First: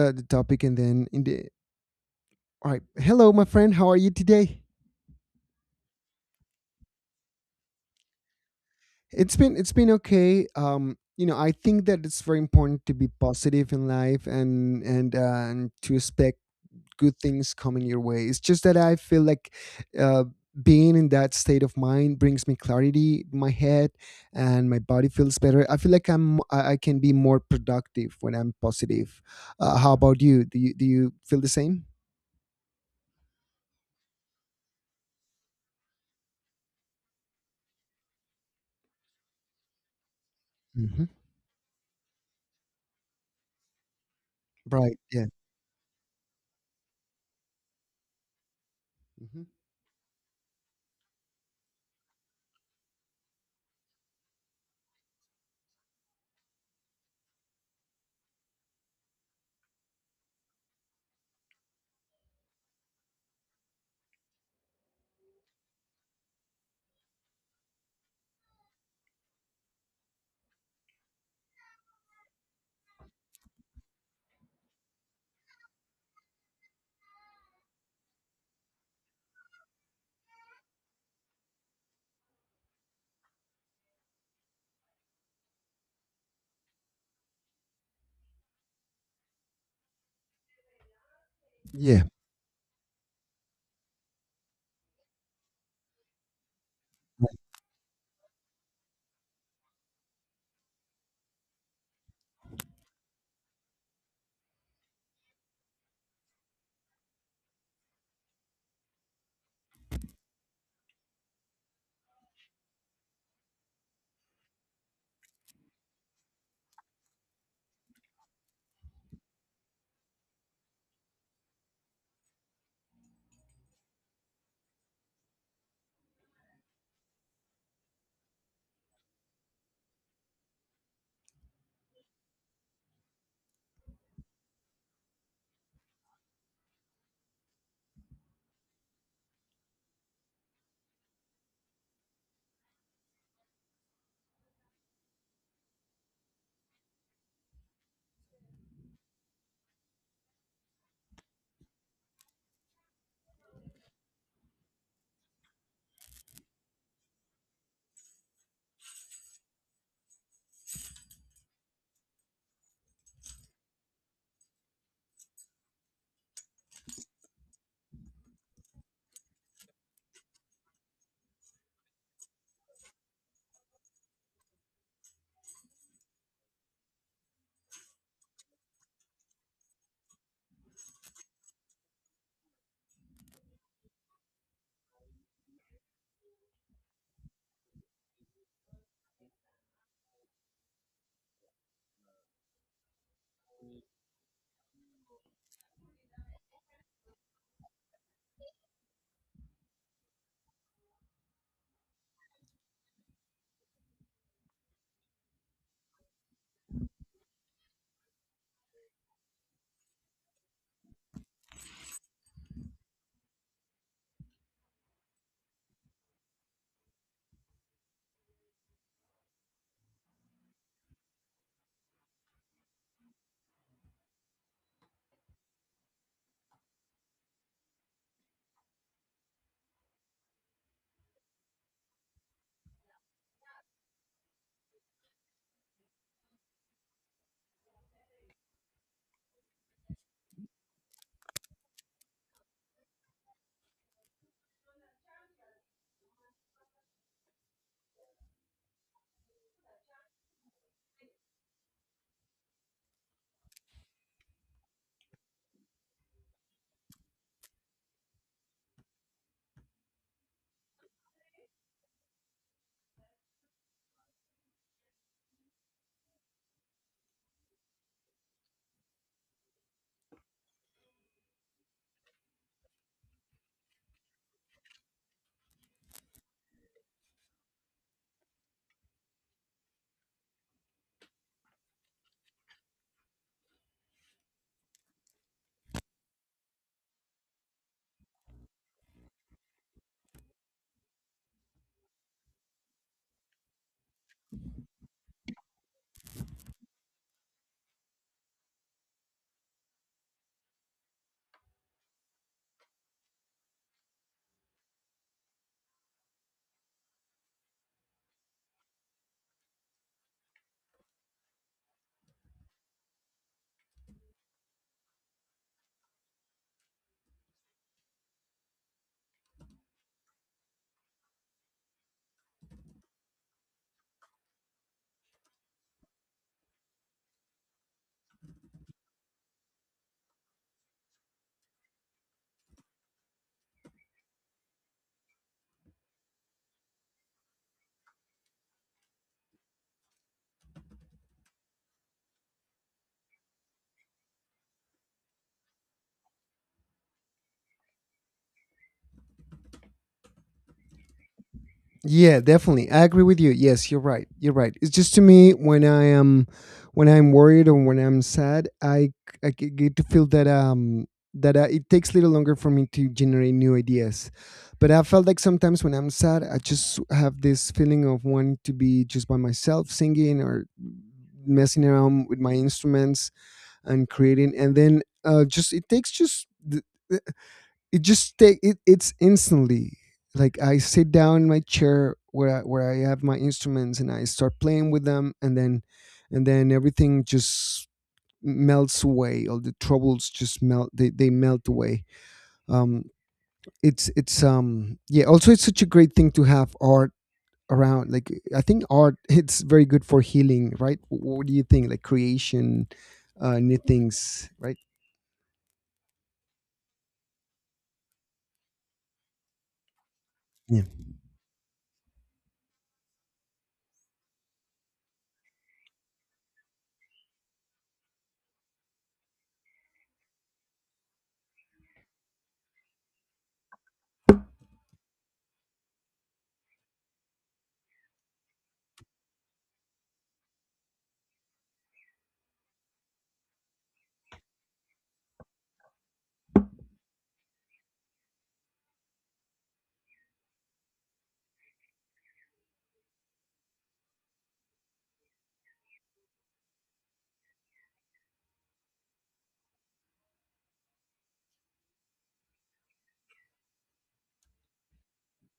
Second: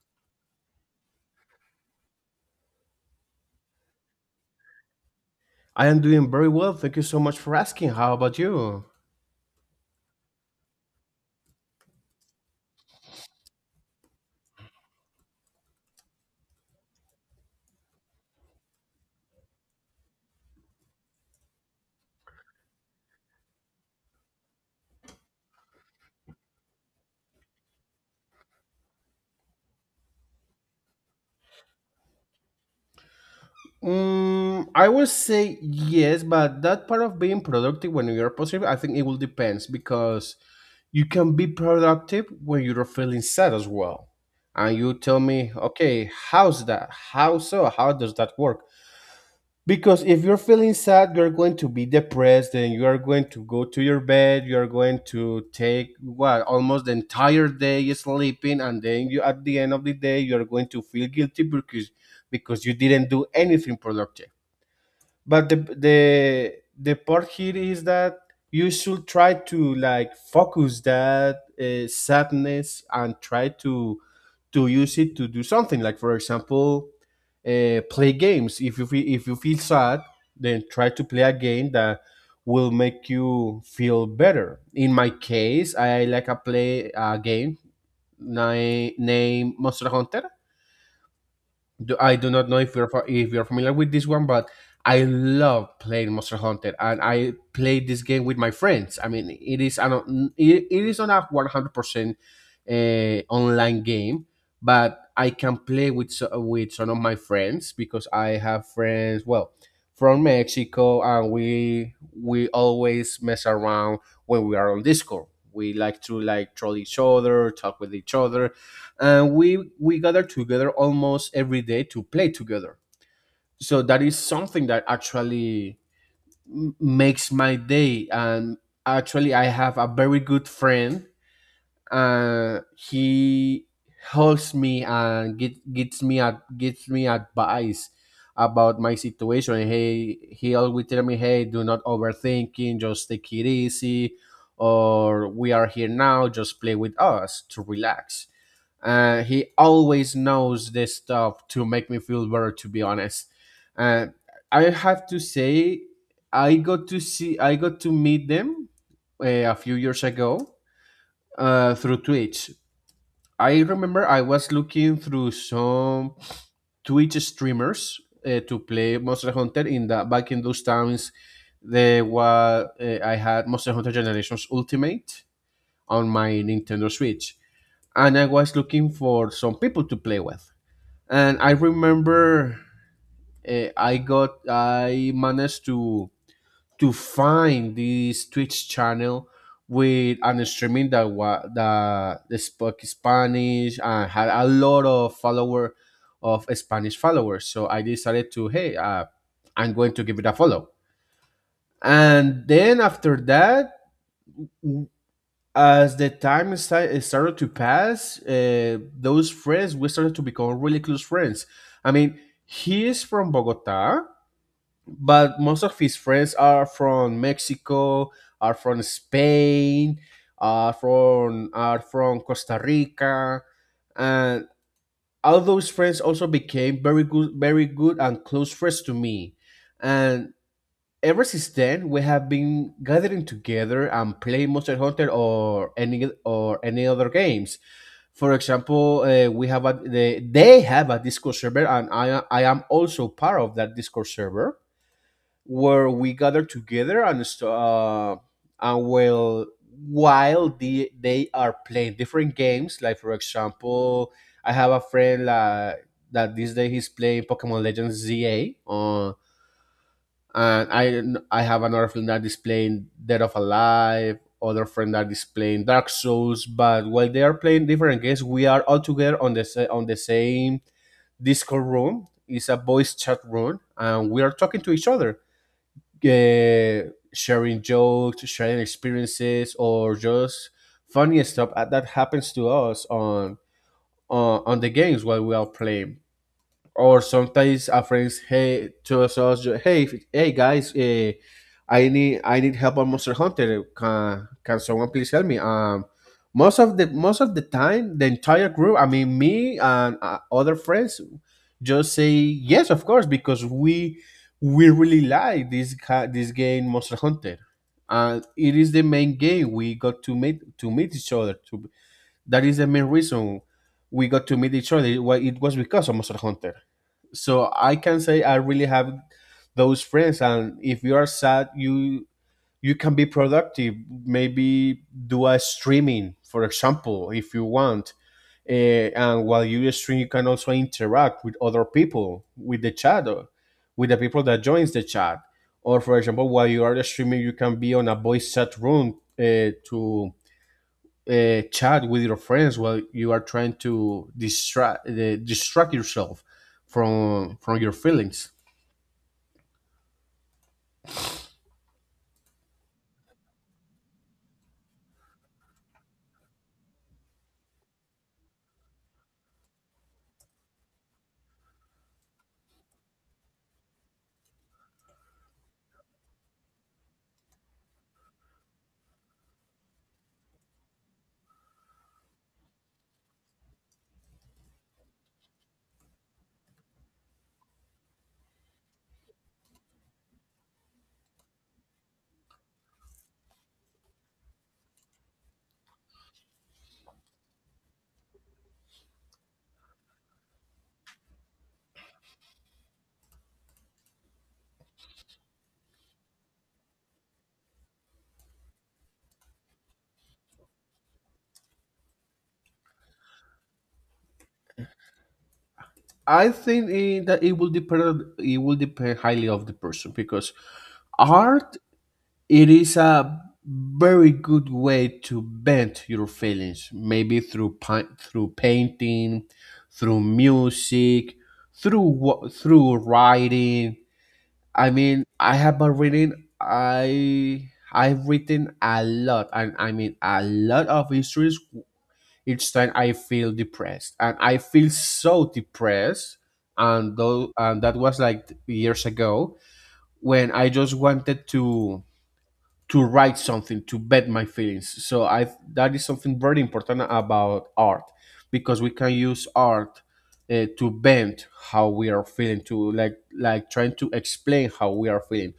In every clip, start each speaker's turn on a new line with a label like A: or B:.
A: The topic and then in the All right, hello my friend, how are you today?
B: I am doing very well. Thank you so much for asking. How about you?
A: It's been okay. You know, I think that it's very important to be positive in life, and to expect good things coming your way. It's just that I feel like uh being in that state of mind brings me clarity in my head, and my body feels better. I feel like I can be more productive when I'm positive. How about you? Do you feel the same?
B: Mm, I would say yes, but that part of being productive when you're positive, I think it will depends because
A: hmm
B: you can be productive when you're feeling sad as well. And you
A: right,
B: tell
A: yeah.
B: me, okay, how's that? How so? How does that work?
A: Mm-hmm.
B: Because if you're feeling sad, you're going to be depressed and you are going to go to your bed. You are going to take what almost the entire day sleeping, and then you at the end of the day you are going to feel guilty because you didn't do anything productive, but the part here is that you should try to like focus that sadness and try to use it to do something, like for example play games. If you feel, if you feel sad, then try to play a game that will make you feel better. In my case, I like a play a game named Monster Hunter.
A: Yeah.
B: I do not know if you're if you're familiar with this one, but I love playing Monster Hunter, and I play this game with my friends. I mean, it is an it, it is not a 100% online game, but I can play with with some of my friends because I have friends. Well. From Mexico, and we always mess around when we are on Discord. We like to like troll each other, talk with each other, and we gather together almost every day to play together. So that is something that actually makes my day. And actually I have a very good friend. He helps me and get, gets me at gives me advice about my situation. Hey, he always tell me, hey, do not overthinking, just take it easy, or we are here now, just play with us to relax. He always knows this stuff to make me feel better. To be honest, uh, I have to say, I got to see, I got to meet them a few years ago through Twitch. I remember I was looking through some Twitch streamers to play Monster Hunter in the back in those times. There was I had Monster Hunter Generations Ultimate on my Nintendo Switch, and I was looking for some people to play with. And I remember I got I managed to find this Twitch channel with an streaming that that spoke Spanish and had a lot of follower of Spanish followers. So I decided to hey, I'm going to give it a follow. And then after that, as the time started to pass, those friends we started to become really close friends. I mean, he is from Bogota, but most of his friends are from Mexico, are from Spain, are from Costa Rica, and all those friends also became very good, very good and close friends to me. And ever since then, we have been gathering together and playing Monster Hunter or any other games. For example, we have a, they have a Discord server, and I am also part of that Discord server where we gather together and and well while the, they are playing different games, like for example I have a friend that this day he's playing Pokemon Legends ZA and I have another friend that is playing Dead of Alive, other friend that is playing Dark Souls. But while they are playing different games, we are all together on the on the same Discord room. It's a voice chat room and we are talking to each other, sharing jokes, sharing experiences, or just funny stuff that happens to us on on the games while we are playing. Or sometimes a friend hey tells us, hey hey guys, I need I need help on Monster Hunter. Can someone please help me? Um, most of the time the entire group, I mean me and other friends, just say yes of course, because we really like this this game Monster Hunter. And it is the main game we got to meet each other to that is the main reason we got to meet each other. It it was because of Monster Hunter. So I can say I really have those friends, and if you are sad, you can be productive. Maybe do a streaming, for example, if you want. Eh, and while you stream, you can also interact with other people, with the chat, or with the people that joins the chat. Or for example, while you are streaming, you can be on a voice chat room to chat with your friends while you are trying to distract distract yourself from your feelings.
A: Yeah, definitely. I agree with you. Yes, you're right. You're right. It's just, to me, when I am, when I'm worried or when I'm sad, I c- I g- get to feel that, it takes a little longer for me to generate new ideas. But I felt like sometimes when I'm sad, I just have this feeling of wanting to be just by myself, singing or messing around with my instruments and creating. And then, just it takes just it just take it, it's instantly, like I sit down in my chair where where I have my instruments, and I start playing with them, and then, and then, everything just melts away. All the troubles just melt, they melt away. Um it's Yeah, also, it's such a great thing to have art around. Like, I think art it's very good for healing, right? What do you think? Like creation, new things, right?
B: I think eh, that it will depend. It will depend highly of the person because art it is a very good way to vent your feelings. Maybe through through painting, through music, through through writing. I mean, I have been reading. I've written a lot, and I mean a lot of histories. Each time I feel depressed, and I feel so depressed, and though and that was like years ago when I just wanted to write something to bed my feelings. So I that is something very important about art, because we can use art to bend how we are feeling to like trying to explain how we are feeling.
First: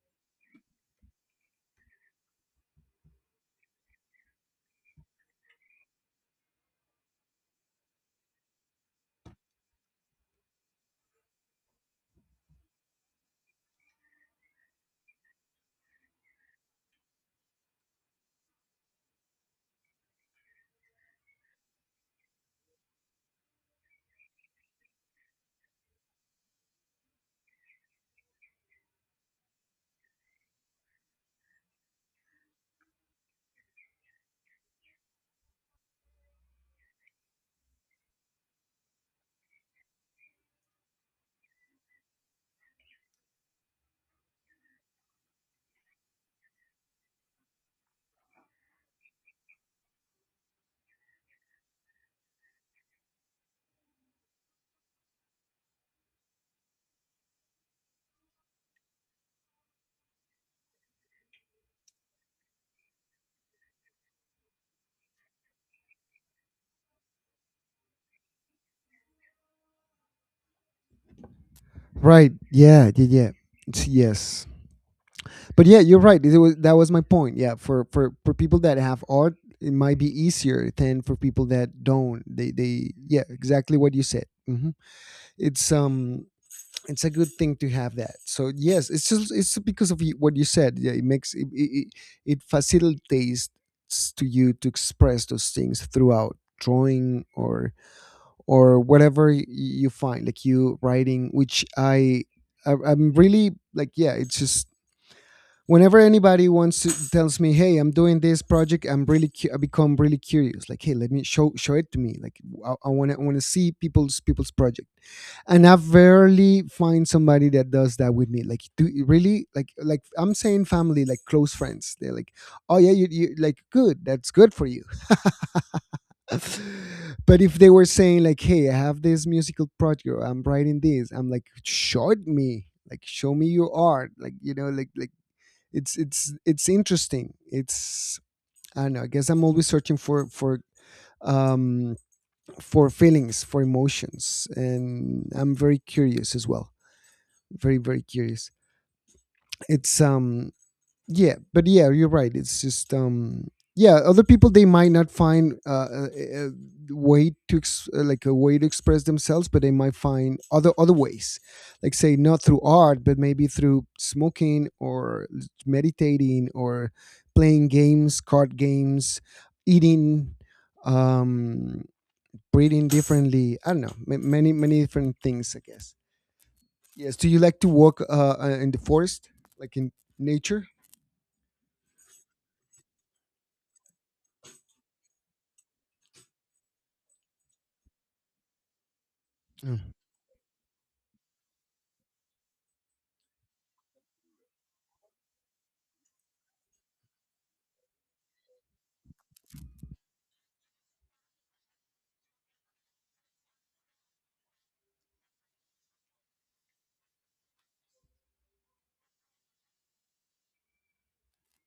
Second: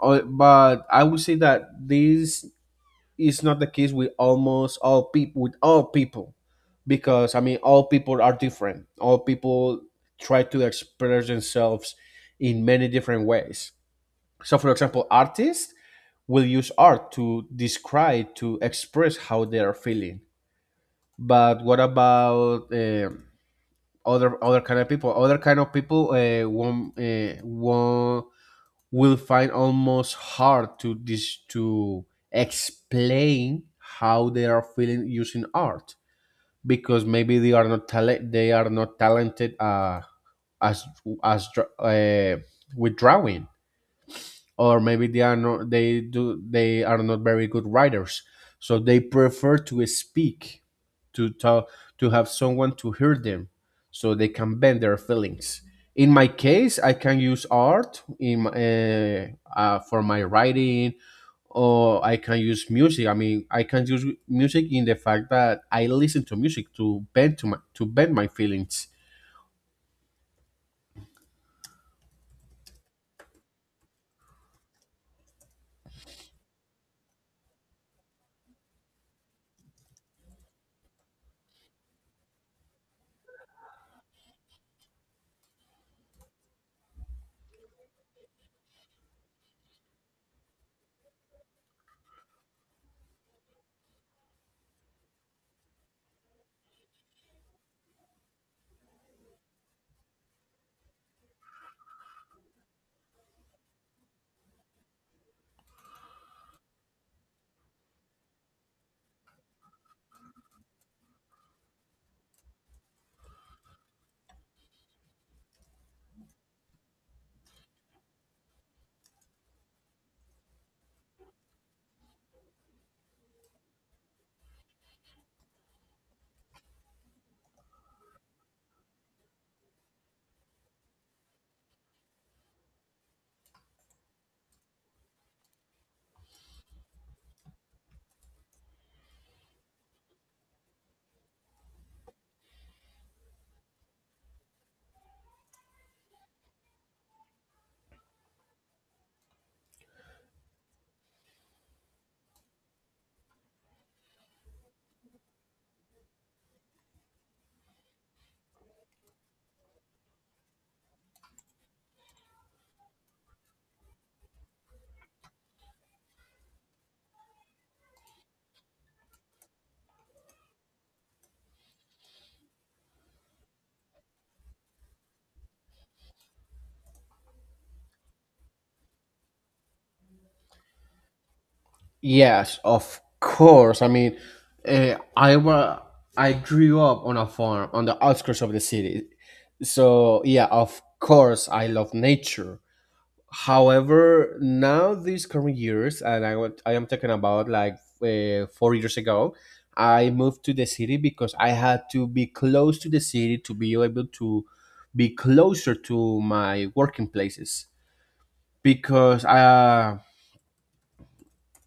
B: But I would say that this is not the case with almost all people, with all people, because I mean all people are different. All people try to express themselves in many different ways. So for example, artists will use art to describe to express how they are feeling. But what about other other kind of people? Other kind of people won't will find almost hard to to explain how they are feeling using art because maybe they are not talent, they are not talented as as with drawing. Or maybe they are not they do they are not very good writers, so they prefer to speak, to talk, to have someone to hear them, so they can bend their feelings. In my case, I can use art in for my writing, or I can use music. I mean, I can use music in the fact that I listen to music to bend to my to bend my feelings.
A: Right. Yeah. Yeah. Yeah. It's— Yes. But yeah, you're right. That was my point. Yeah. For people that have art, it might be easier than for people that don't. They Yeah. Exactly what you said. It's um it's a good thing to have that. So yes, it's just, it's because of what you said. Yeah, it makes it, it facilitates to you to express those things throughout drawing or whatever you find, like you writing, which I'm really like, yeah. It's just whenever anybody wants to tells me, hey, I'm doing this project, I'm really I become really curious, like, hey, let me show it to me, like I want to see people's project, and I rarely find somebody that does that with me. Like, do really like I'm saying, family, like close friends, they're like, oh yeah, you like, good, that's good for you. But if they were saying, like, hey, I have this musical project or I'm writing this, I'm like, show it me, like show me your art, like, like, it's interesting. It's, I don't know. I guess I'm always searching um for feelings, for emotions, and I'm very curious as well. Very, very curious. It's yeah. But yeah, you're right. It's just yeah, other people, they might not find a way to like a way to express themselves, but they might find other ways, like, say not through art, but maybe through smoking, or meditating, or playing games, card games, eating, um breathing differently. I don't know, many, many different things, I guess. Yes, do you like to walk in the forest, like in nature?
B: Yes, of course. I mean, I I grew up on a farm on the outskirts of the city, so yeah, of course, I love nature. However, now these current years, and I I am talking about like 4 years ago, I moved to the city because I had to be close to the city to be able to be closer to my working places because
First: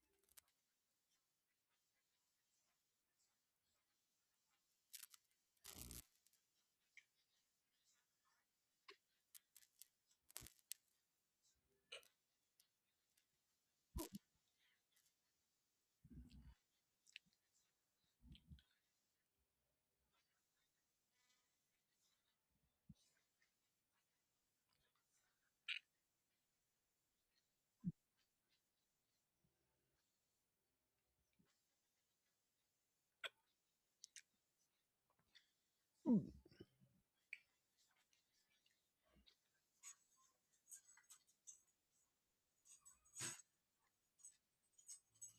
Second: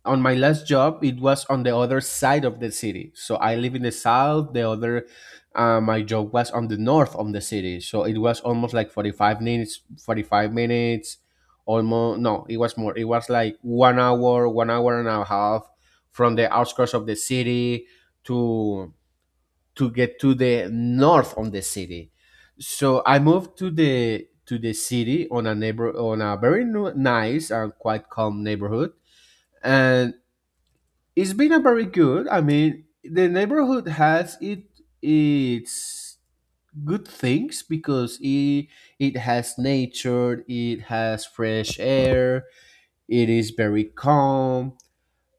B: on my last job it was on the other side of the city, so I live in the south, the other my job was on the north of the city. So it was almost like 45 minutes almost. No, it was more, it was like 1 hour and a half from the outskirts of the city to to get to the north of the city. So I moved to the city on a neighbor on a very nice and quite calm neighborhood. And it's been a very good. I mean, the neighborhood has it its good things because it has nature, it has fresh air, it is very calm.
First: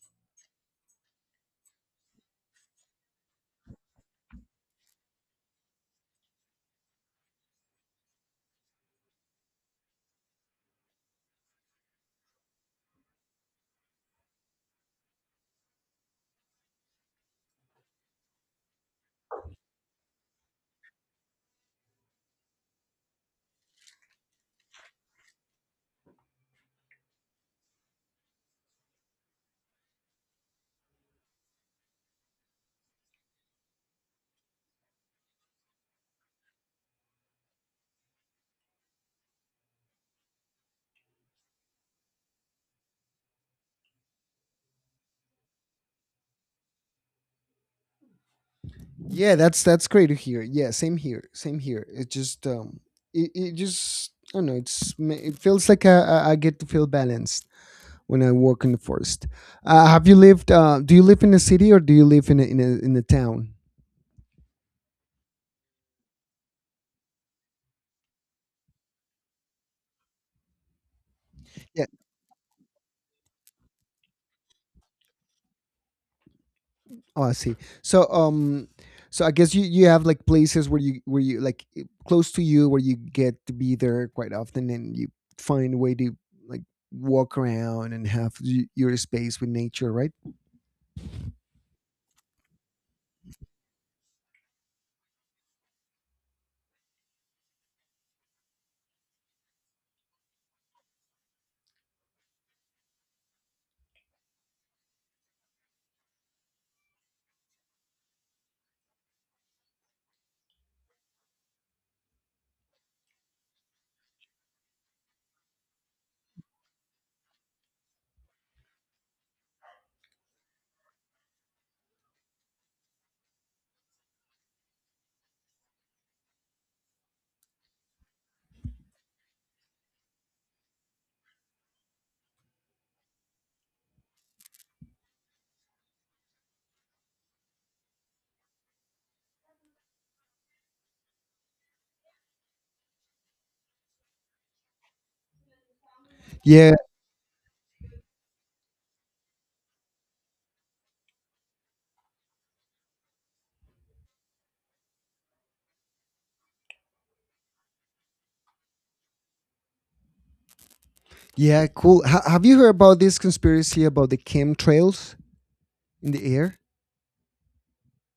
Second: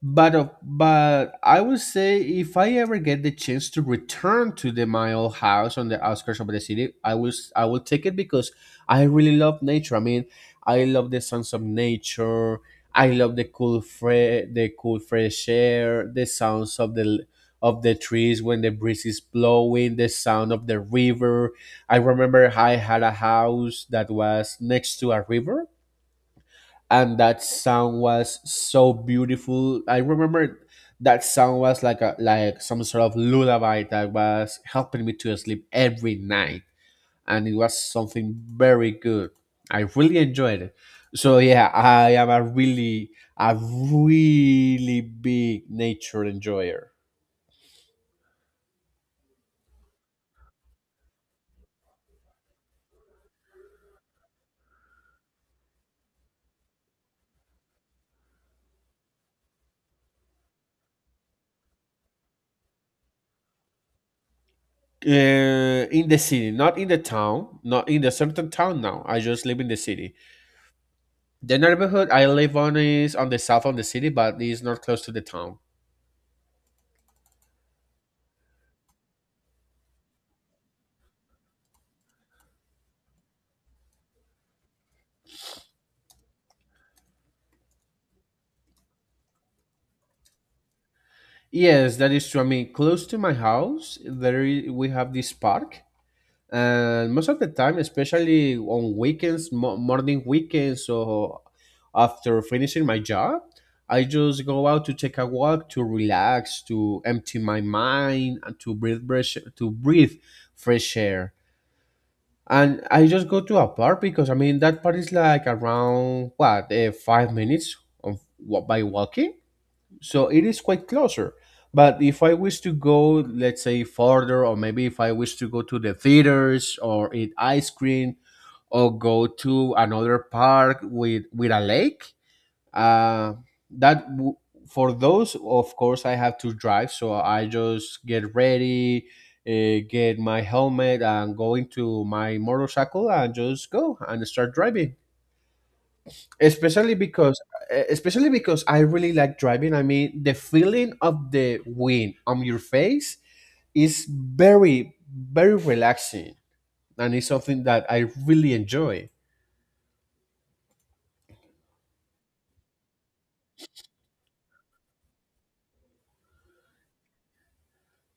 B: But of but I would say if I ever get the chance to return to the my old house on the outskirts of the city, I will I will take it because I really love nature. I mean, I love the sounds of nature. I love the cool the cool fresh air, the sounds of the of the trees when the breeze is blowing, the sound of the river. I remember I had a house that was next to a river and that sound was so beautiful. I remember that sound was like a like some sort of lullaby that was helping me to sleep every night, and it was something very good. I really enjoyed it. So yeah, I am a really big nature enjoyer.
A: Yeah, that's great to hear. Yeah, same here, same here. It just it, it just, I don't know. It's it feels like I get to feel balanced when I walk in the forest. Have you lived? Do you live in a city or do you live in a, in a town?
B: In the city, not in the town, not in the certain town. Now I just live in the city. The
A: Yeah.
B: neighborhood I live on is on the south of the city, but it's not close to the town.
A: Oh, I see. So so I guess you you have like places where you, where you like, close to you, where you get to be there quite often, and you find a way to, like, walk around and have your space with nature, right?
B: Yes, that is true. I mean, close to my house, we have this park, and most of the time, especially on weekends, morning weekends, or after finishing my job, I just go out to take a walk, to relax, to empty my mind, and to breathe fresh, air. And I just go to a park because I mean that park is like around what 5 minutes by walking, so it is quite closer. But if I wish to go, let's say, farther, or maybe if I wish to go to the theaters or eat ice cream or go to another park with a lake, uh, that w- for those, of course, I have to drive. So I just get ready, get my helmet, and go into my motorcycle and just go and start driving,
A: Yeah.
B: especially because especially because I really like driving. I mean, the feeling of the wind on your face is very, very relaxing, and it's something that I really enjoy.
A: Yeah, cool. Have you heard about this conspiracy about the chemtrails in the air?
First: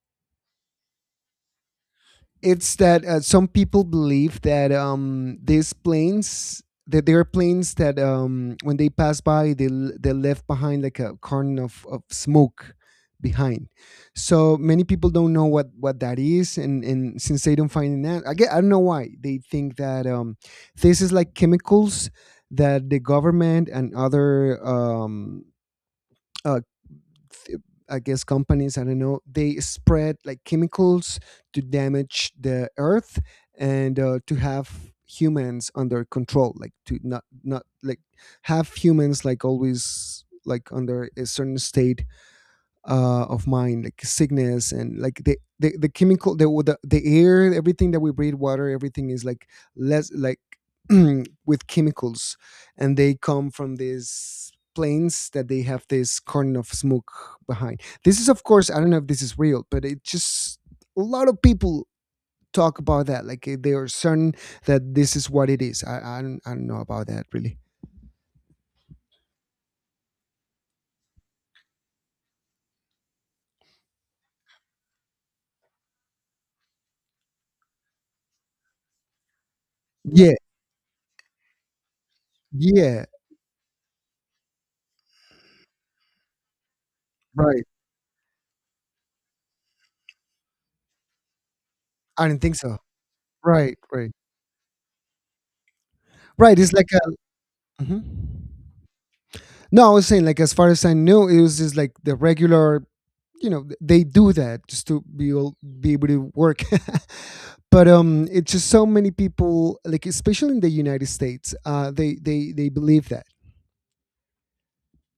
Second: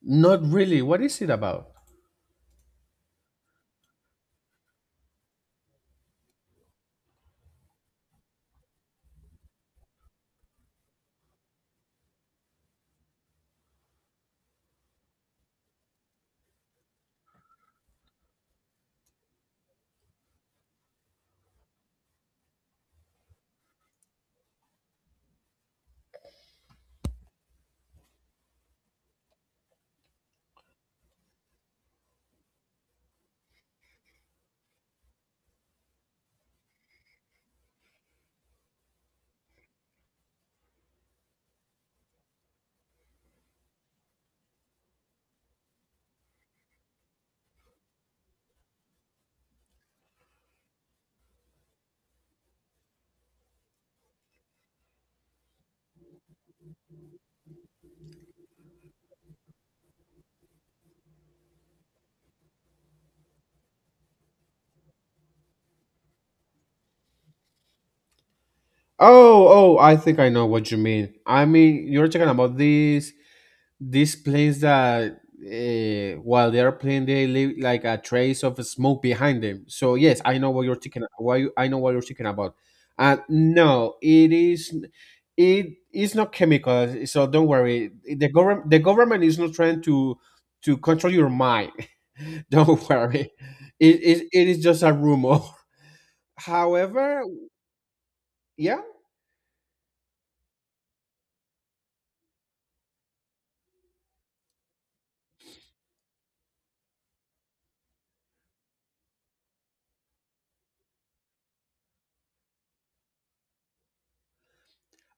B: Not really. What is it about?
A: It's that, some people believe that, these planes, that there are planes that, when they pass by, they they left behind like a curtain of smoke behind. So many people don't know what that is, and since they don't find an answer, I don't know why they think that, this is like chemicals that the government and other, uh, I guess companies, I don't know, they spread like chemicals to damage the earth, and, to have humans under control, like to not, not like, have humans like always like under a certain state, of mine, like sickness, and like the chemical, the air, everything that we breathe, water, everything is like less like with chemicals, and they come from these planes that they have this corner of smoke behind. This is, of course, I don't know if this is real, but it just, a lot of people talk about that. Like, eh, they are certain that this is what it is. I don't know about that really.
B: Oh, oh, I think I know what you mean. I mean, you're talking about this these planes that, while they are playing, they leave like a trace of smoke behind them. So yes,
A: Yeah,
B: I know what you're thinking. Why you- I know what you're thinking about.
A: yeah,
B: And no, it is not chemical. So don't
A: right.
B: worry. The government is not trying to control your mind.
A: I do not think so.
B: Don't worry.
A: Right,
B: It
A: right,
B: is it, it is just a rumor.
A: right. It's like
B: However,
A: a hmm
B: yeah.
A: no, I was saying, like, as far as I knew, it was just like the regular, you know, they do that just to be able to work. But it's just so many people, like, especially in the United States, they believe that.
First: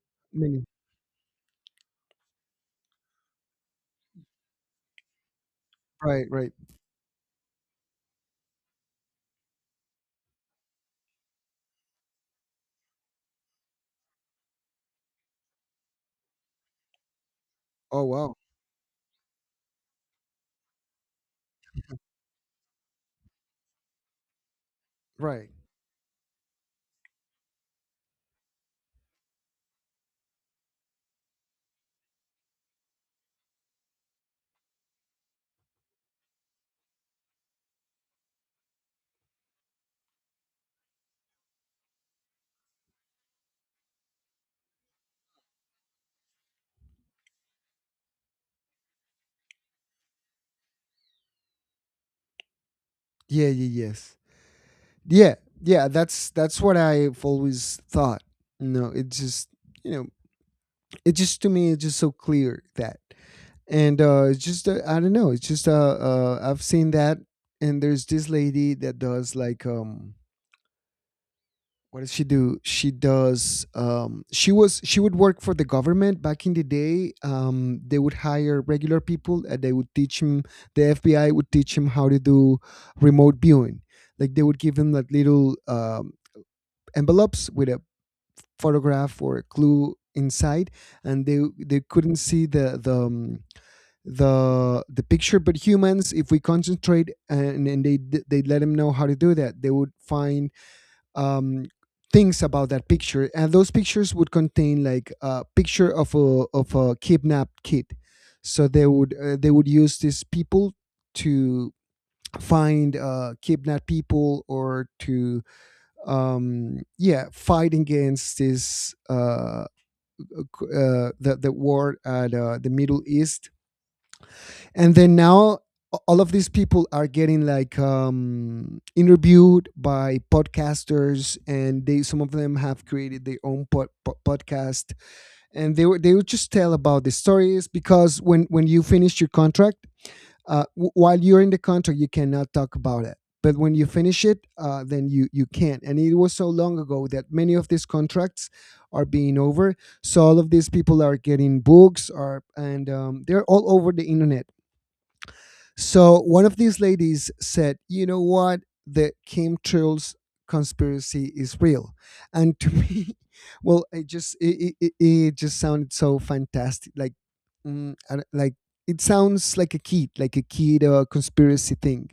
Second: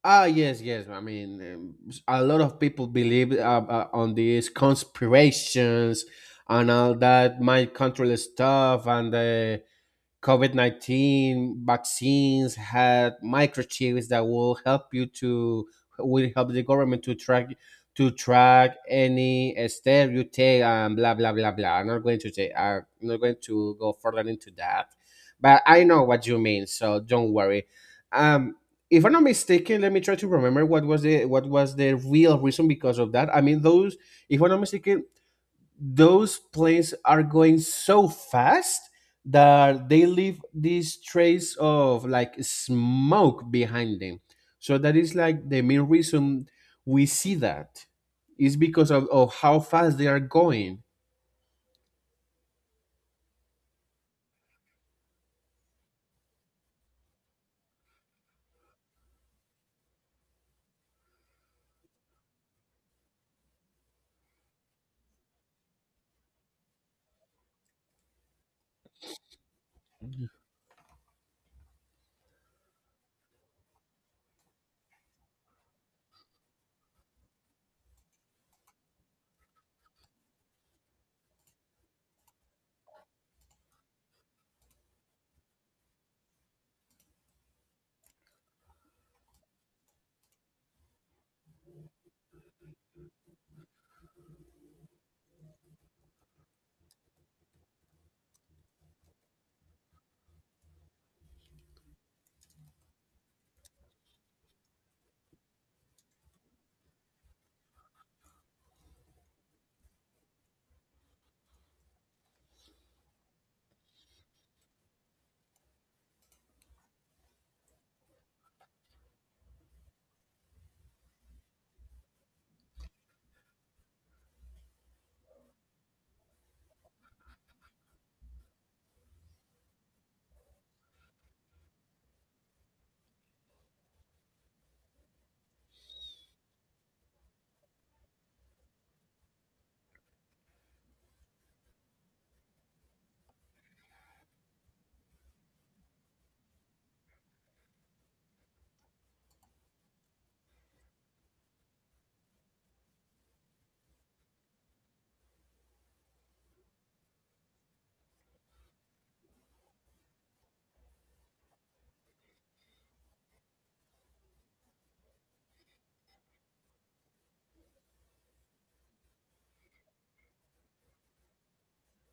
B: Ah, yes,
A: Many.
B: yes. I mean, a lot of people believe on these conspirations
A: Right, right.
B: and all that mind control stuff, and COVID-19 vaccines had microchips that will help the government to track
A: Oh
B: to
A: wow.
B: track any step you take, and blah blah blah blah. I'm not going to take. I'm not going to go further into that,
A: Right.
B: but I know what you mean, so don't worry. Um, if I'm not mistaken, let me try to remember what was the real reason because of that. I mean, those if I'm not mistaken, those planes are going so fast that they leave these trace of like smoke behind them. So that is like the main reason we see that is because of, how fast they are going.
A: Yeah. Yeah. Yes. Yeah. Yeah. That's what I've always thought. No, it just, you know, it just, to me, it's just so clear that. And it's just, I don't know. It's just, I've seen that, and there's this lady that does like, what does she do? She does, she was she would work for the government back in the day. They would hire regular people, and they would teach him. The FBI would teach him how to do remote viewing. Like they would give him like little, envelopes with a photograph or a clue inside, and they couldn't see the the picture. But humans, if we concentrate, and they let them know how to do that, they would find um things about that picture. And those pictures would contain like a picture of a, of a kidnapped kid. So they would, they would use these people to find, uh, kidnapped people, or to, yeah, fight against this, the war at, the Middle East. And then now all of these people are getting like, interviewed by podcasters, and they, some of them have created their own podcast, and they were, they would just tell about the stories. Because when you finish your contract, while you're in the contract, you cannot talk about it, but when you finish it, then you can. And it was so long ago that many of these contracts are being over. So all of these people are getting books, are, and they're all over the internet. So one of these ladies said, "You know what? The Kim Trills conspiracy is real," and to me, well, it just, it just sounded so fantastic. Like, I don't— like, it sounds like a kid, like a kid, conspiracy thing.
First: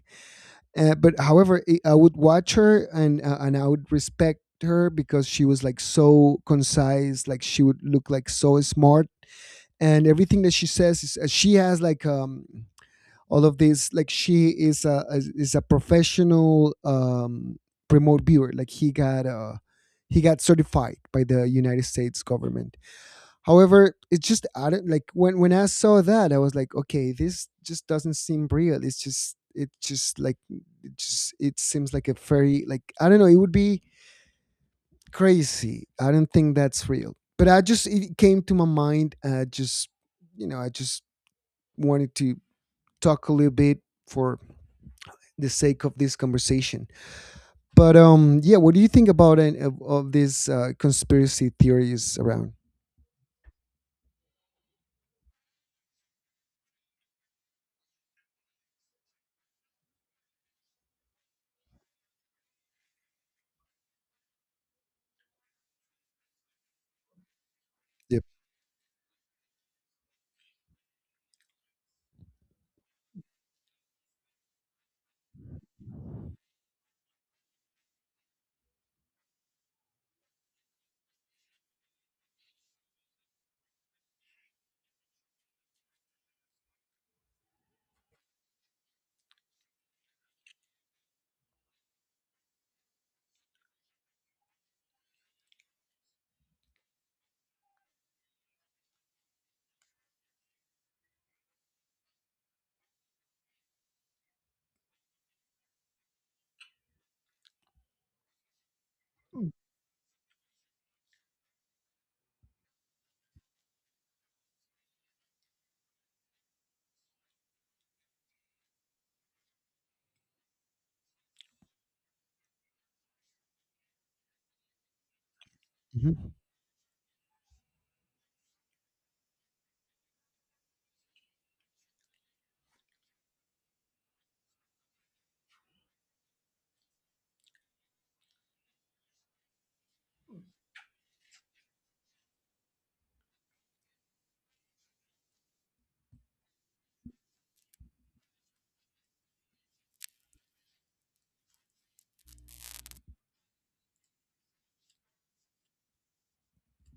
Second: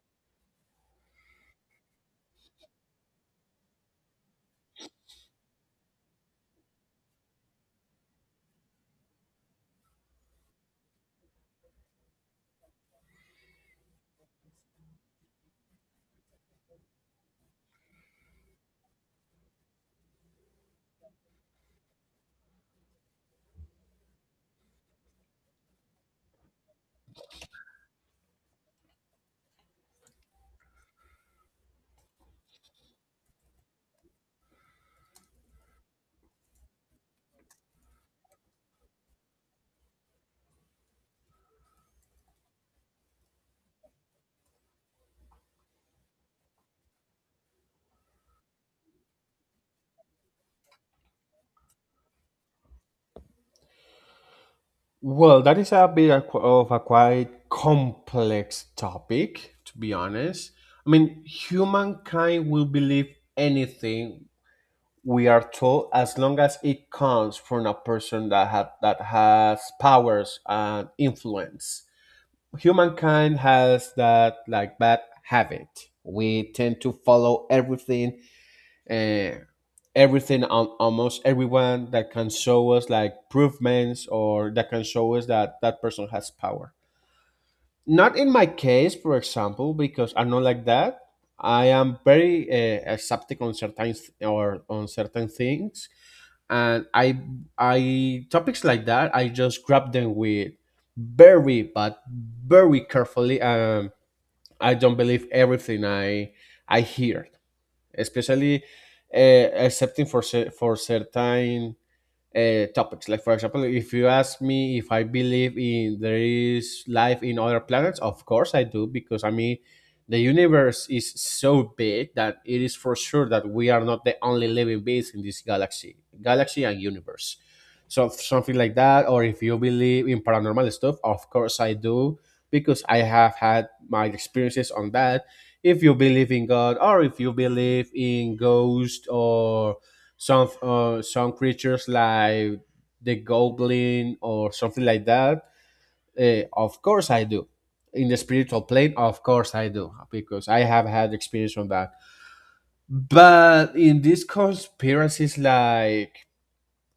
A: But however, I would watch her, and, and I would respect her because she was like so concise, like she would look like so smart, and everything that she says is, she has like, all of this, like, she is a is a professional, remote viewer. Like he got, he got certified by the United States government. However, it's just added. Like, when I saw that, I was like, okay, this just doesn't seem real. It's just, it just like, it just, it seems like a very, like, I don't know, it would be crazy. I don't think that's real. But I just, it came to my mind. I just, you know, I just wanted to talk a little bit for the sake of this conversation. But yeah, what do you think about an, of these, conspiracy theories around?
B: Well, that is a bit of a quite complex topic, to be honest. I mean, humankind will believe anything we are told, as long as it comes from a
A: Yep.
B: person that has powers and influence. Humankind has that like bad habit. We tend to follow everything, uh, everything, on almost everyone that can show us like improvements or that can show us that that person has power. Not in my case, for example, because I'm not like that. I am very, accepting on certain th- or on certain things, and I topics like that. I just grab them with very, but very carefully. I don't believe everything I hear, especially, accepting for for certain, topics. Like, for example, if you ask me if I believe in there is life in other planets, of course I do, because I mean the universe is so big that it is for sure that we are not the only living beings in this galaxy,
A: Mhm.
B: galaxy and universe. So something like that. Or if you believe in paranormal stuff, of course I do, because I have had my experiences on that. If you believe in God, or if you believe in ghosts, or some creatures like the goblin or something like that. Of course I do. In the spiritual plane, of course I do, because I have had experience on that. But in these conspiracies, like,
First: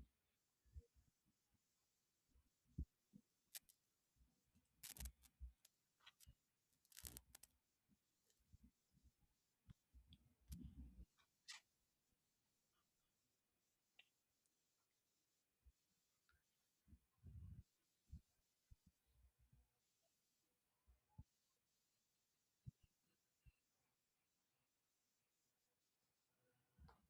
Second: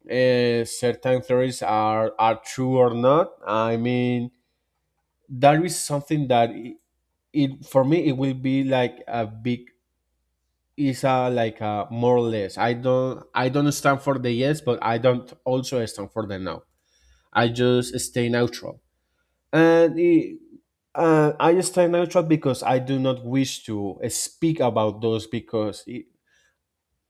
B: certain theories are true or not, I mean, there is something that it for me it will be like a big, is a, like a, more or less. I don't stand for the yes, but I don't also stand for the no. I just stay neutral. And it, I stay neutral because I do not wish to speak about those, because it,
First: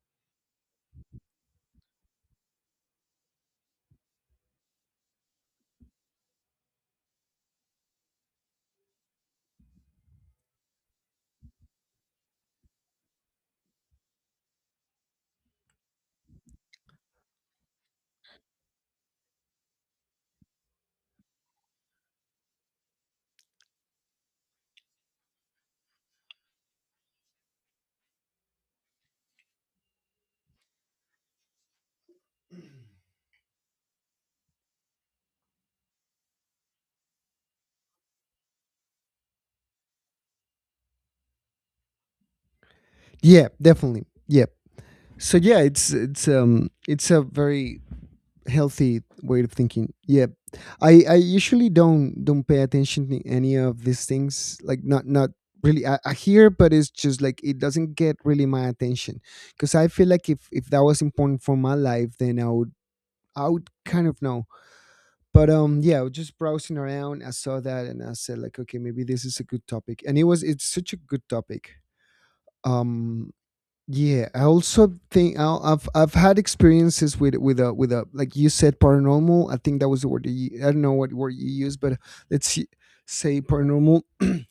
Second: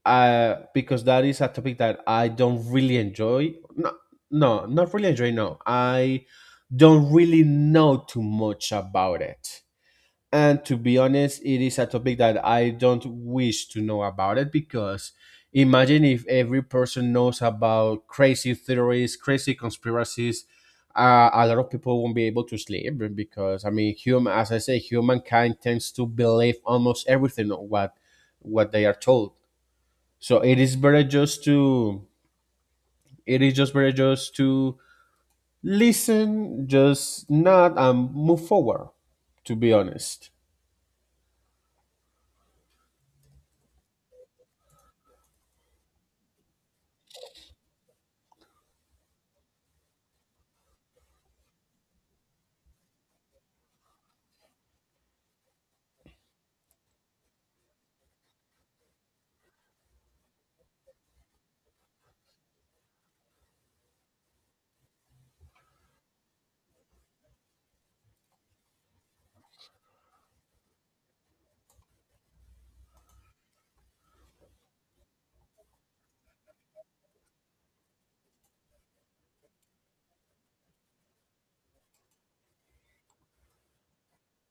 B: uh, because that is a topic that I don't really enjoy. No, no, not really enjoy. No, I don't really know too much about it. And to be honest, it is a topic that I don't wish to know about it, because imagine if every person knows about crazy theories, crazy conspiracies. A lot of people won't be able to sleep, because I mean, human, as I say, humankind tends to believe almost everything of what they are told. So it is better just to it is just better just to listen, just not, and move forward. To be honest.
A: Yeah, definitely. Yep. So yeah, it's a very healthy way of thinking. Yeah, I usually don't pay attention to any of these things. Like, not really. I hear, but it's just like it doesn't get really my attention, because I feel like if that was important for my life, then I would kind of know. But yeah, I was just browsing around, I saw that and I said like, okay, maybe this is a good topic. And it's such a good topic. um yeah, I also think I've had experiences with a, like you said, paranormal. I think that was the word that you. I don't know what word you used, but let's see, say paranormal.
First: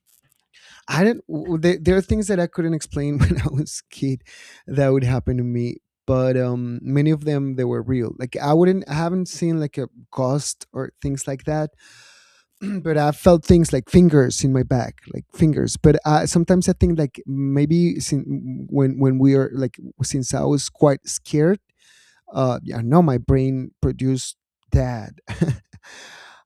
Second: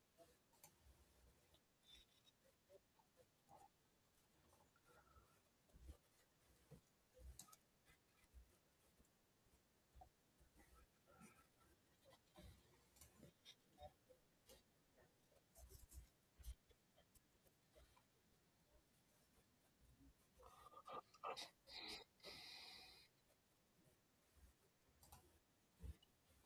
A: I don't w- There are things that I couldn't explain when I was a kid that would happen to me. But many of them, they were real. Like I haven't seen like a ghost or things like that, but I felt things like fingers in my back, like fingers. But sometimes I think like, maybe since when we are, like, since I was quite scared, yeah, no, my brain produced that.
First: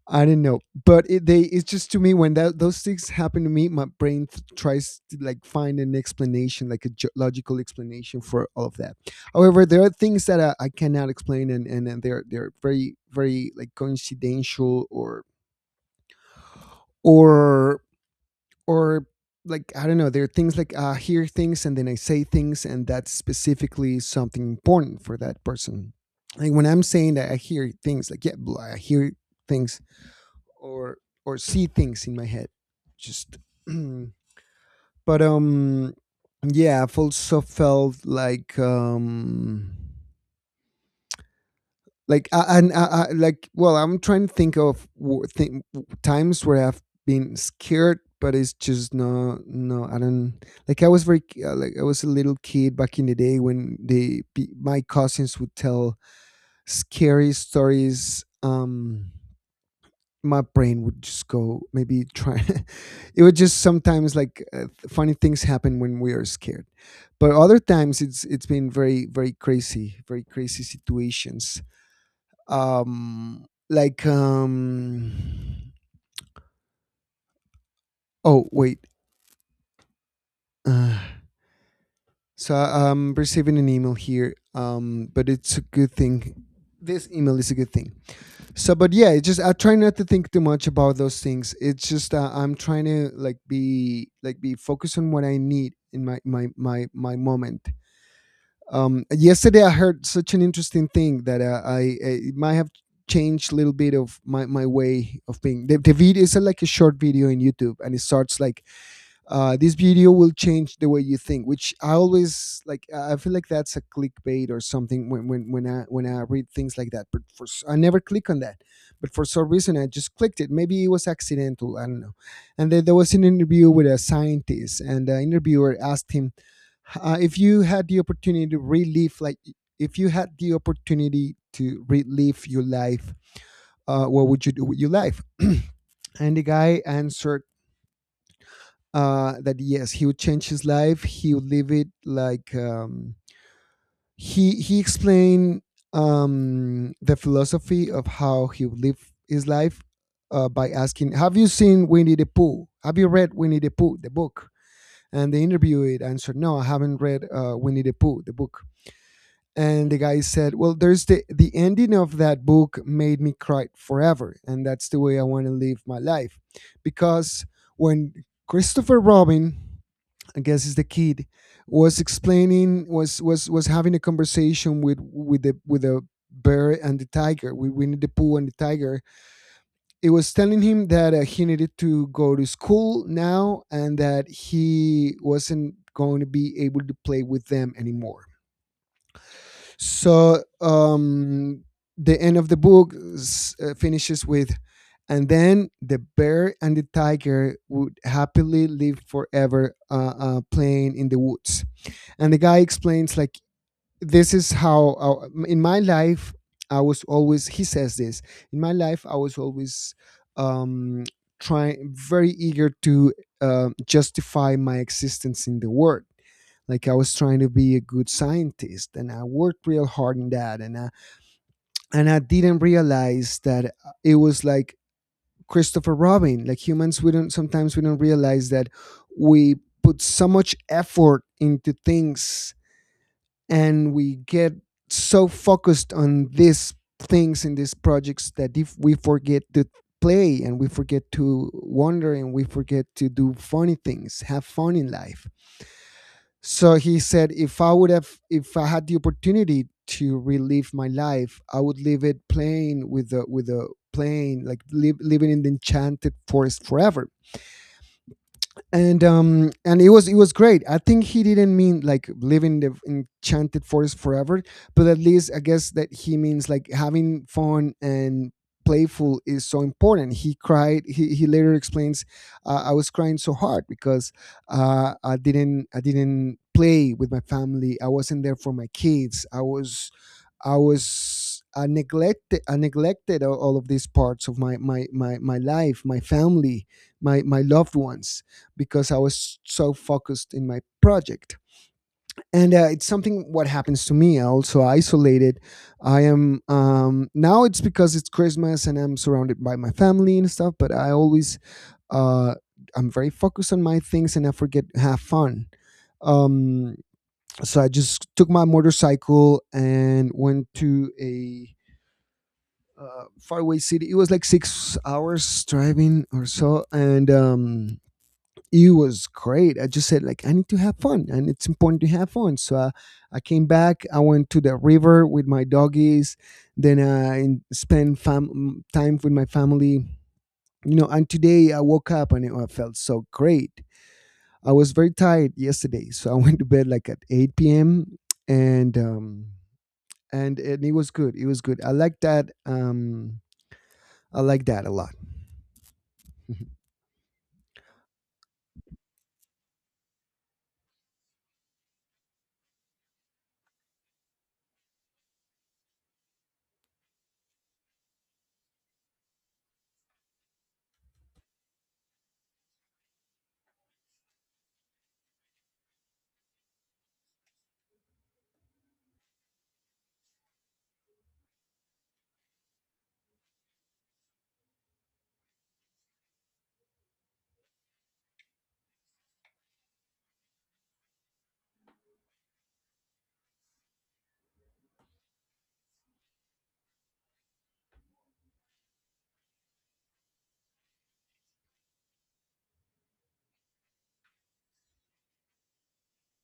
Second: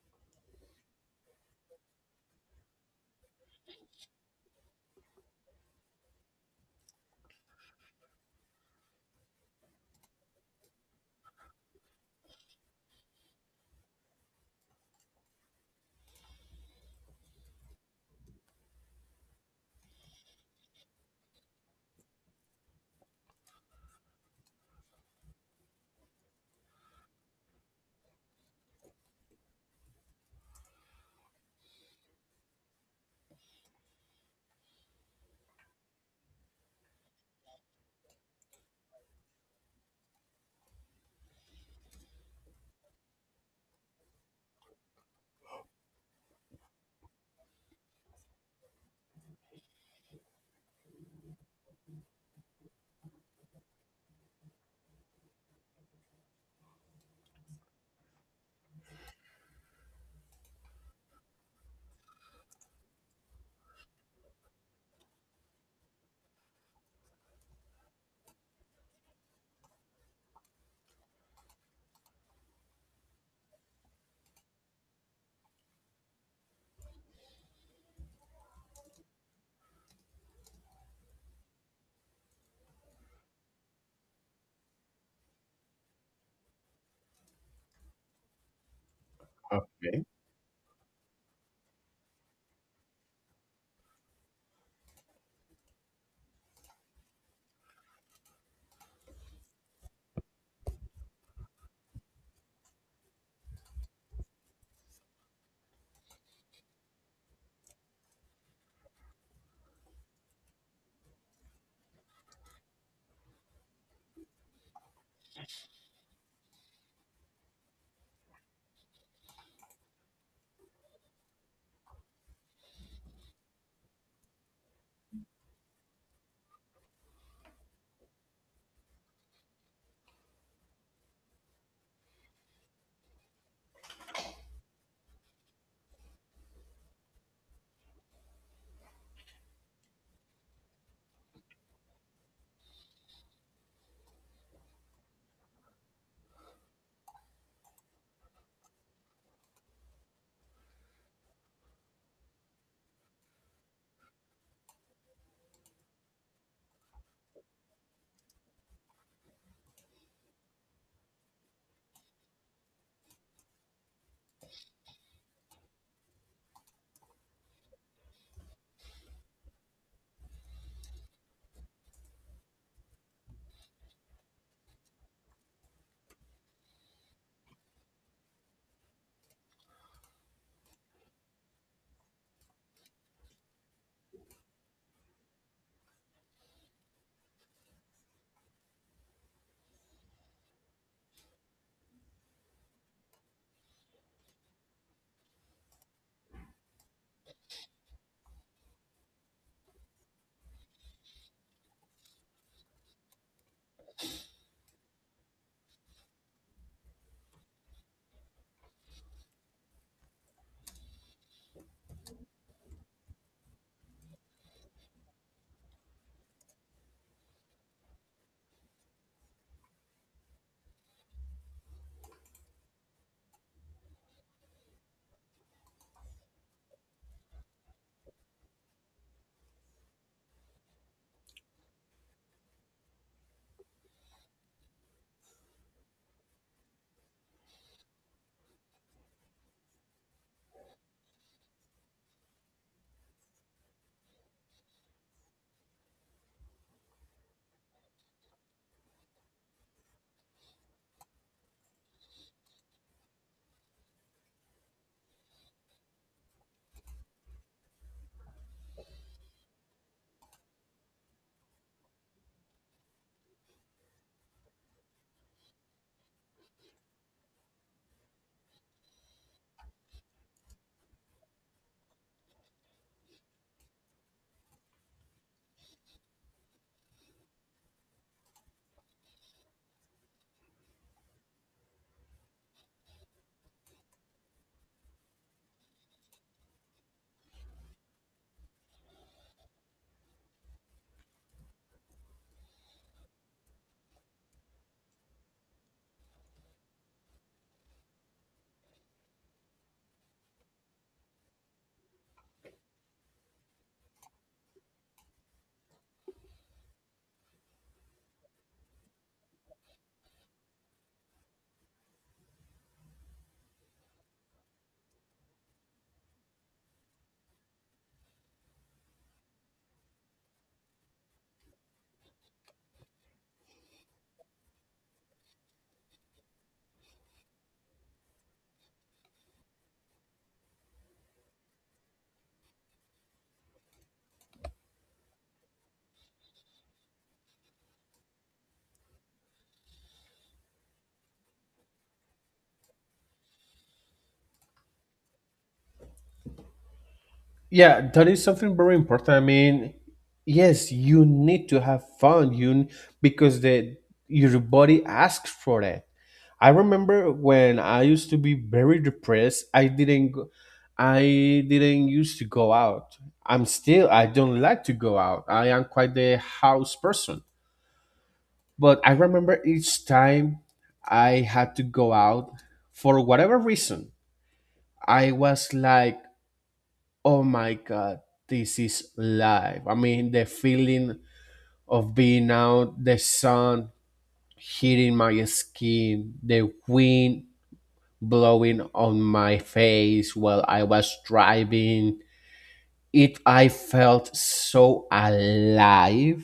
A: I don't know, but it's just, to me, when that those things happen to me, my brain tries to, like, find an explanation, like a logical explanation for all of that. However, there are things that I cannot explain, and they're very, very, like, coincidental, or or or, like, I don't know, there are things like, I hear things and then I say things, and that's specifically something important for that person. Like when I'm saying that I hear things, like, yeah, I hear things, or or see things in my head, just. But yeah, I've also felt like, like I, like, well, I'm trying to think of times where I've been scared, but it's just, no, no, I don't. Like I was very like, I was a little kid back in the day when my cousins would tell scary stories. My brain would just go, maybe try. It would just sometimes, like, funny things happen when we are scared. But other times it's been very, very crazy, very crazy situations. um like um oh, wait. uh, so I'm receiving an email here, but it's a good thing. This email is a good thing. So but yeah, it just I try not to
B: Okay.
A: think too much about those things. It's just, I'm trying to, like, be, focused on what I need in my moment. Yesterday, I heard such an interesting thing that, I, it might have changed a little bit of my way of being. The video is like a short video in YouTube, and it starts like, "This video will change the way you think," which I always, like, I feel like that's a clickbait or something when I read things like that. But I never click on that. But for some reason I just clicked it. Maybe it was accidental, I don't know. And then there was an interview with a scientist, and the interviewer asked him, "If you had the opportunity to relive, like, if you had the opportunity to relive your life, what would you do with your life?" And the guy answered, that yes, he would change his life. He would live it like, he explained, the philosophy of how he would live his life, by asking, "Have you seen Winnie the Pooh? Have you read Winnie the Pooh, the book?" And the interviewee answered, "No, I haven't read, Winnie the Pooh, the book." And the guy said, "Well, the ending of that book made me cry forever, and that's the way I want to live my life, because when Christopher Robin, I guess it's the kid, was having a conversation with the bear and the tiger, with Winnie the Pooh and the tiger. It was telling him that, he needed to go to school now, and that he wasn't going to be able to play with them anymore. So the end of the book finishes with. And then the bear and the tiger would happily live forever, playing in the woods." And the guy explains, like, this is how, in my life I was always. He says this, in my life I was always, um trying, very eager to, justify my existence in the world. Like, I was trying to be a good scientist, and I worked real hard in that, and I didn't realize that, it was like Christopher Robin, like humans, we don't, sometimes we don't realize that we put so much effort into things, and we get so focused on these things, in these projects, that if we forget to play, and we forget to wander, and we forget to do funny things, have fun in life. So he said, if I had the opportunity to relive my life, I would live it playing with the plane, like, living in the enchanted forest forever. And it was great. I think he didn't mean like living the enchanted forest forever, but at least I guess that he means like having fun. And playful is so important. He cried, he later explains, I was crying so hard because, I didn't play with my family, I wasn't there for my kids, I neglected all of these parts of my life, my family, my loved ones, because I was so focused in my project. And, it's something what happens to me. I also isolated. I am Now it's because it's Christmas and I'm surrounded by my family and stuff. But I always, uh, I'm very focused on my things, and I forget have fun. Um, so I just took my motorcycle and went to a, faraway city. It was like 6 hours driving or so, and, it was great. I just said like, I need to have fun, and it's important to have fun. So, I came back. I went to the river with my doggies. Then I spent time with my family. You know, and today I woke up and I felt so great. I was very tired yesterday, so I went to bed like at 8 p.m. and um, and it was good. It was good. I like that. I like that a lot.
B: Yeah, that is something very important. I mean, yes, you need to have fun, because the your body asks for it. I remember when I used to be very depressed, I didn't used to go out. I don't like to go out. I am quite the house person. But I remember each time I had to go out for whatever reason, I was like, oh my god, this is live. I mean, the feeling of being out, the sun hitting my skin, the wind blowing on my face while I was driving, it, I felt so alive.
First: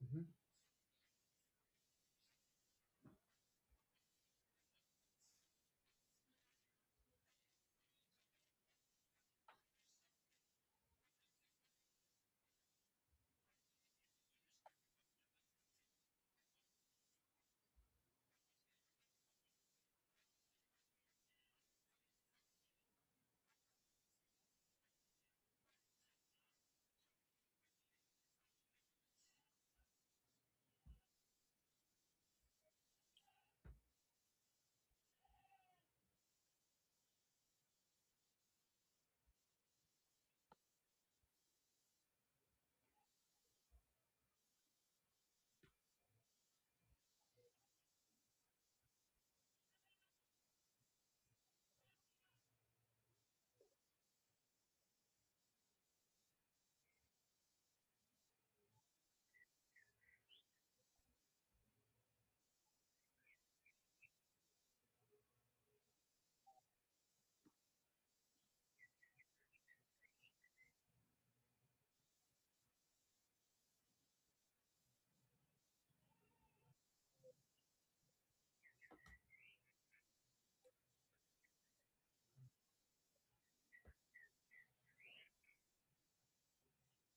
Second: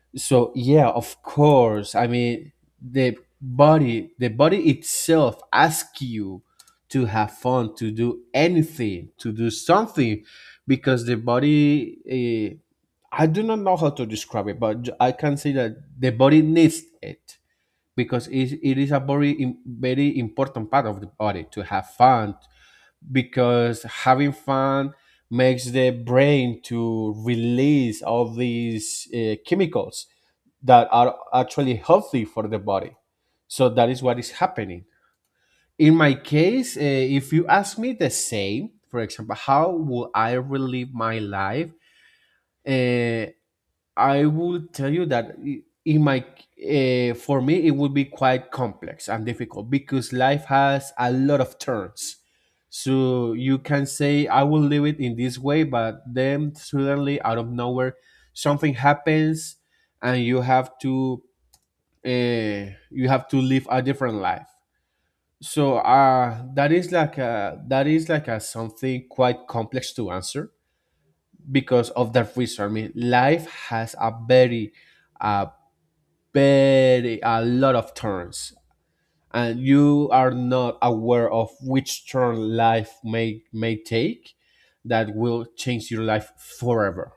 A: Mhm.
B: So yeah, of course, I mean, the body itself asks you to have fun, to do anything, to do something, because the body, I do not know how to describe it, but I can say that the body needs it, because it is a very very important part of the body to have fun, because having fun makes the brain to release all these chemicals that are actually healthy for the body. So that is what is happening. In my case, if you ask me the same, for example, how will I relive my life? Uh, I will tell you that I- in my for me it would be quite complex and difficult, because life has a lot of turns. So you can say I will live it in this way, but then suddenly out of nowhere something happens, and you have to, you have to live a different life. So, that is like a something quite complex to answer, because of that reason. I mean, life has a a lot of turns, and you are not aware of which turn life may take that will change your life forever.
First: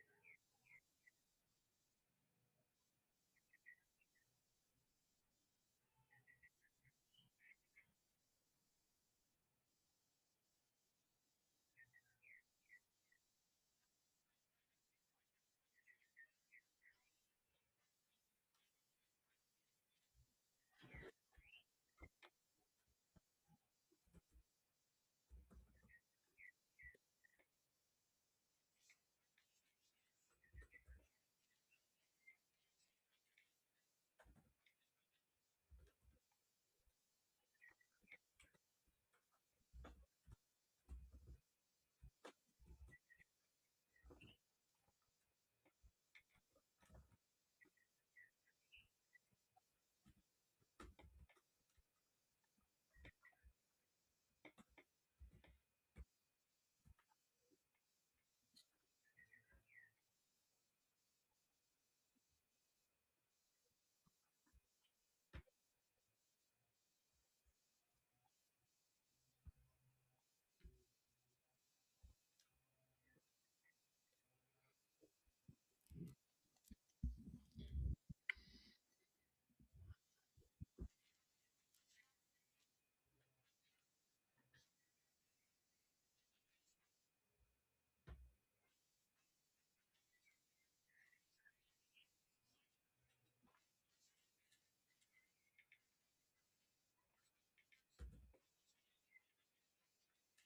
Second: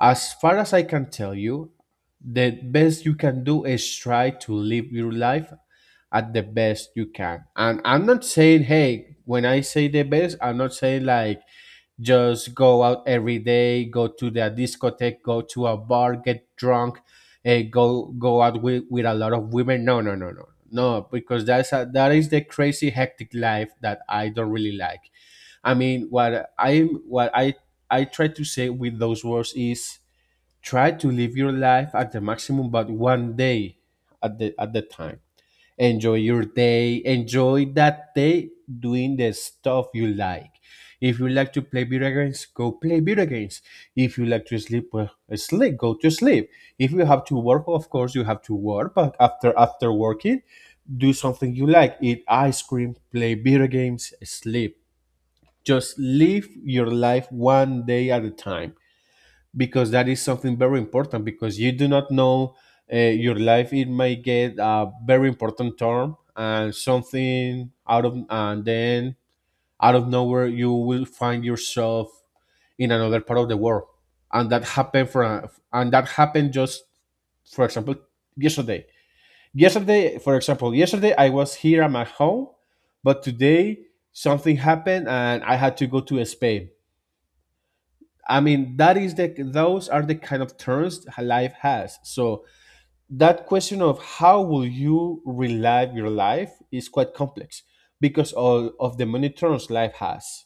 B: As far as I can tell you, the best you can do is try to live your life at the best you can. And I'm not saying, hey, when I say the best, I'm not saying like, just go out every day, go to the discotheque, go to a bar, get drunk, go out with a lot of women. No, no, no, no. No, because that's a, that is the crazy hectic life that I don't really like. I mean, what I try to say with those words is, try to live your life at the maximum, but one day at the time. Enjoy your day, enjoy that day doing the stuff you like. If you like to play video games, go play video games. If you like to sleep, well, sleep, go to sleep. If you have to work, of course you have to work, but after working, do something you like. Eat ice cream, play video games, sleep. Just live your life one day at a time, because that is something very important. Because you do not know, your life, it may get a very important turn, and then, out of nowhere, you will find yourself in another part of the world. And that happened for and that happened just, for example, yesterday yesterday, for example, yesterday I was here at my home, but today something happened and I had to go to Spain. I mean, that is the those are the kind of turns life has. So that question of how will you relive your life is quite complex, because all of the many turns life has.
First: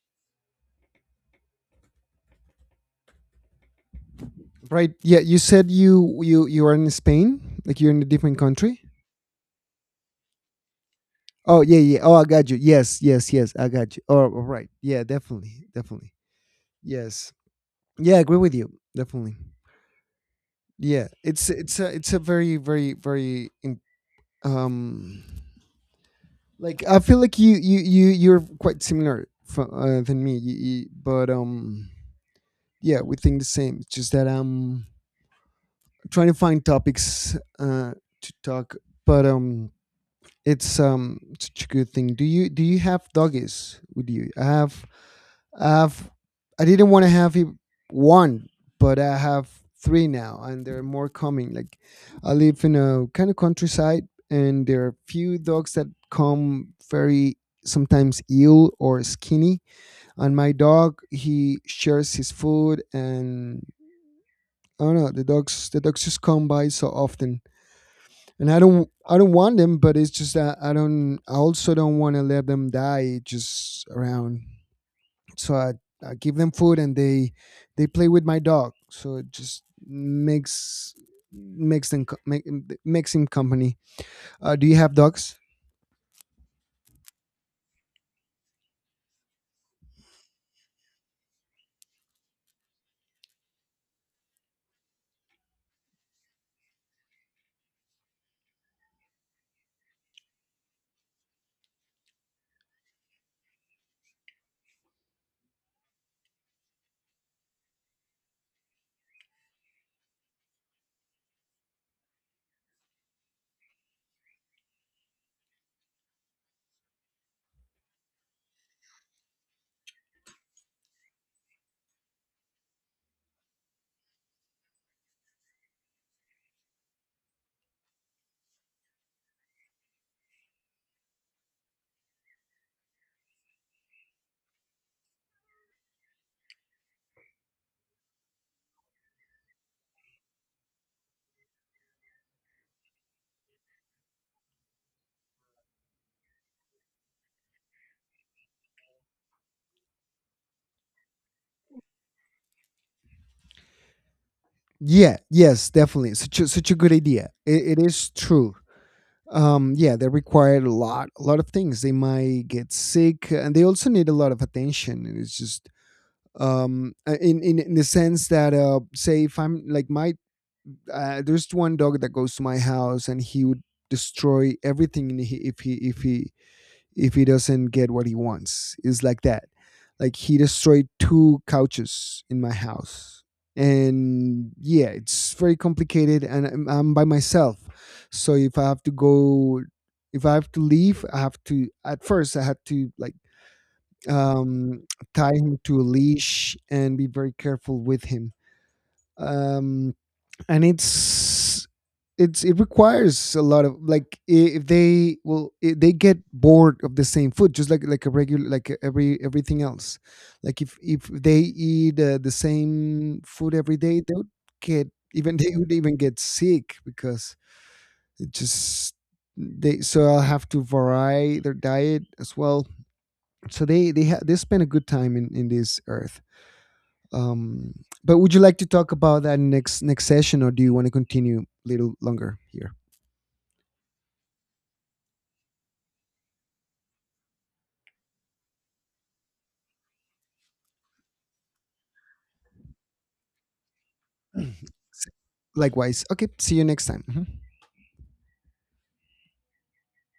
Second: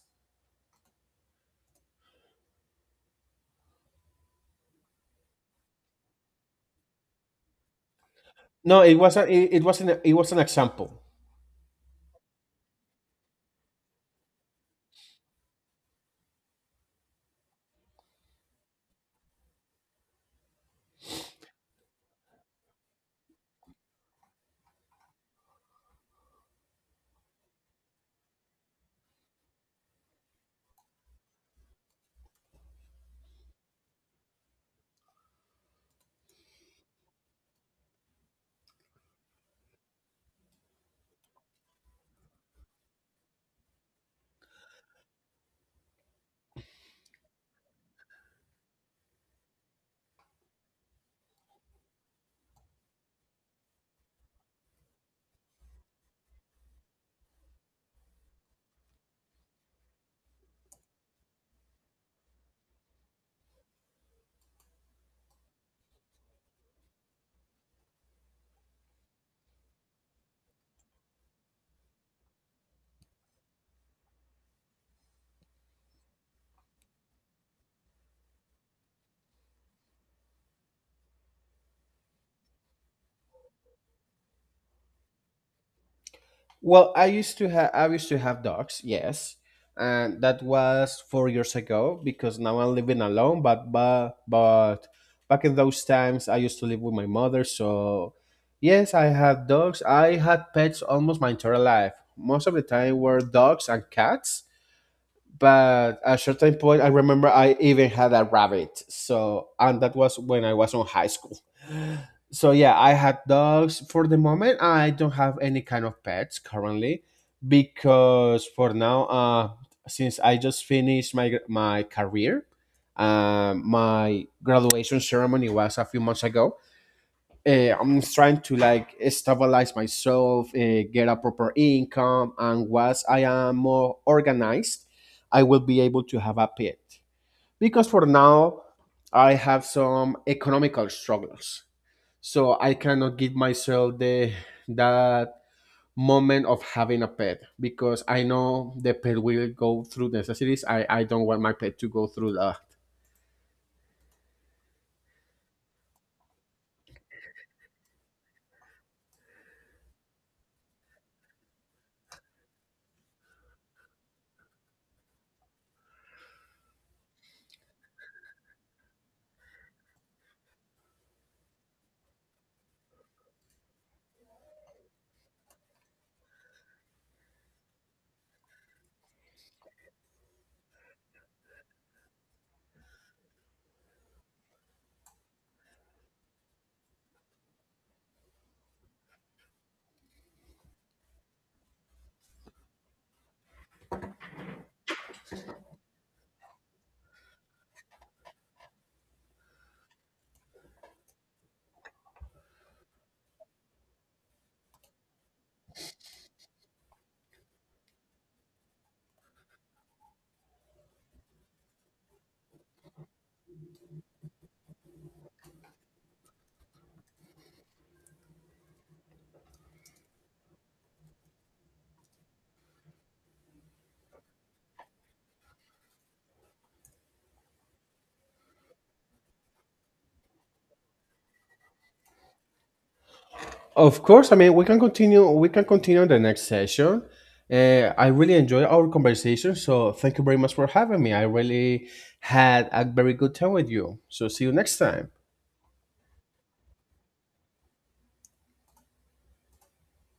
A: Right. Yeah. You said you are in Spain, like you're in a different country.
B: No, it wasn't. It wasn't. It was an example.
A: Oh, yeah, yeah. Oh, I got you. Yes, yes, yes. I got you. Oh, all right. Yeah. Definitely, definitely. Yes. Yeah. I agree with you. Definitely. Yeah. It's a very, very, very um like, I feel like you're quite similar from, than me, but yeah, we think the same. It's just that I'm trying to find topics, to talk, but it's, such a good thing. Do you have doggies with you? I've, I didn't want to have it one, but I have three now, and there are more coming. Like, I live in a kind of countryside, and there are few dogs that come, very sometimes, ill or skinny. And my dog, he shares his food, and I don't know the dogs. The dogs just come by so often, and I don't want them, but it's just that I don't. I also don't want to let them die just around, so I give them food, and they play with my dog, so it just makes them makes him company. Do you have dogs?
B: Well, I used to have dogs, yes, and that was 4 years ago, because now I'm living alone. But back in those times, I used to live with my mother. So yes, I had dogs. I had pets almost my entire life. Most of the time were dogs and cats, but at a certain point I remember I even had a rabbit, so, and that was when I was on high school. So yeah, I had dogs. For the moment I don't have any kind of pets currently, because for now, since I just finished my career. My graduation ceremony was a few months ago. uh, I'm trying to like stabilize myself, get a proper income, and once I am more organized, I will be able to have a pet. Because for now, I have some economical struggles, so I cannot give myself the, that moment of having a pet, because I know the pet will go through necessities. I don't want my pet to go through that.
A: Yeah, yes, definitely, such a good idea. It is true. Yeah, they require a lot of things. They might get sick, and they also need a lot of attention, and it's just, in the sense that, say, if I'm like my there's one dog that goes to my house, and he would destroy everything if he doesn't get what he wants. It's like that. Like, he destroyed two couches in my house, and yeah, it's very complicated, and I'm by myself. So if I have to go if I have to leave, I have to at first I had to, like, um tie him to a leash and be very careful with him. um and it requires a lot of, like, I- if they will I they get bored of the same food, just like a regular, like everything else. Like if they eat, the same food every day, they would get even, they would even get sick, because it just, they, so I'll have to vary their diet as well. So they spend a good time in this earth. um, but would you like to talk about that next session, or do you want to continue a little longer here?
B: Of course, I mean we can continue. We can continue in the next session. I really enjoy our conversation, so thank you very much for having me. I really had a very good time with you. So see you next time.
A: Likewise. Okay. See you next time. Mhm.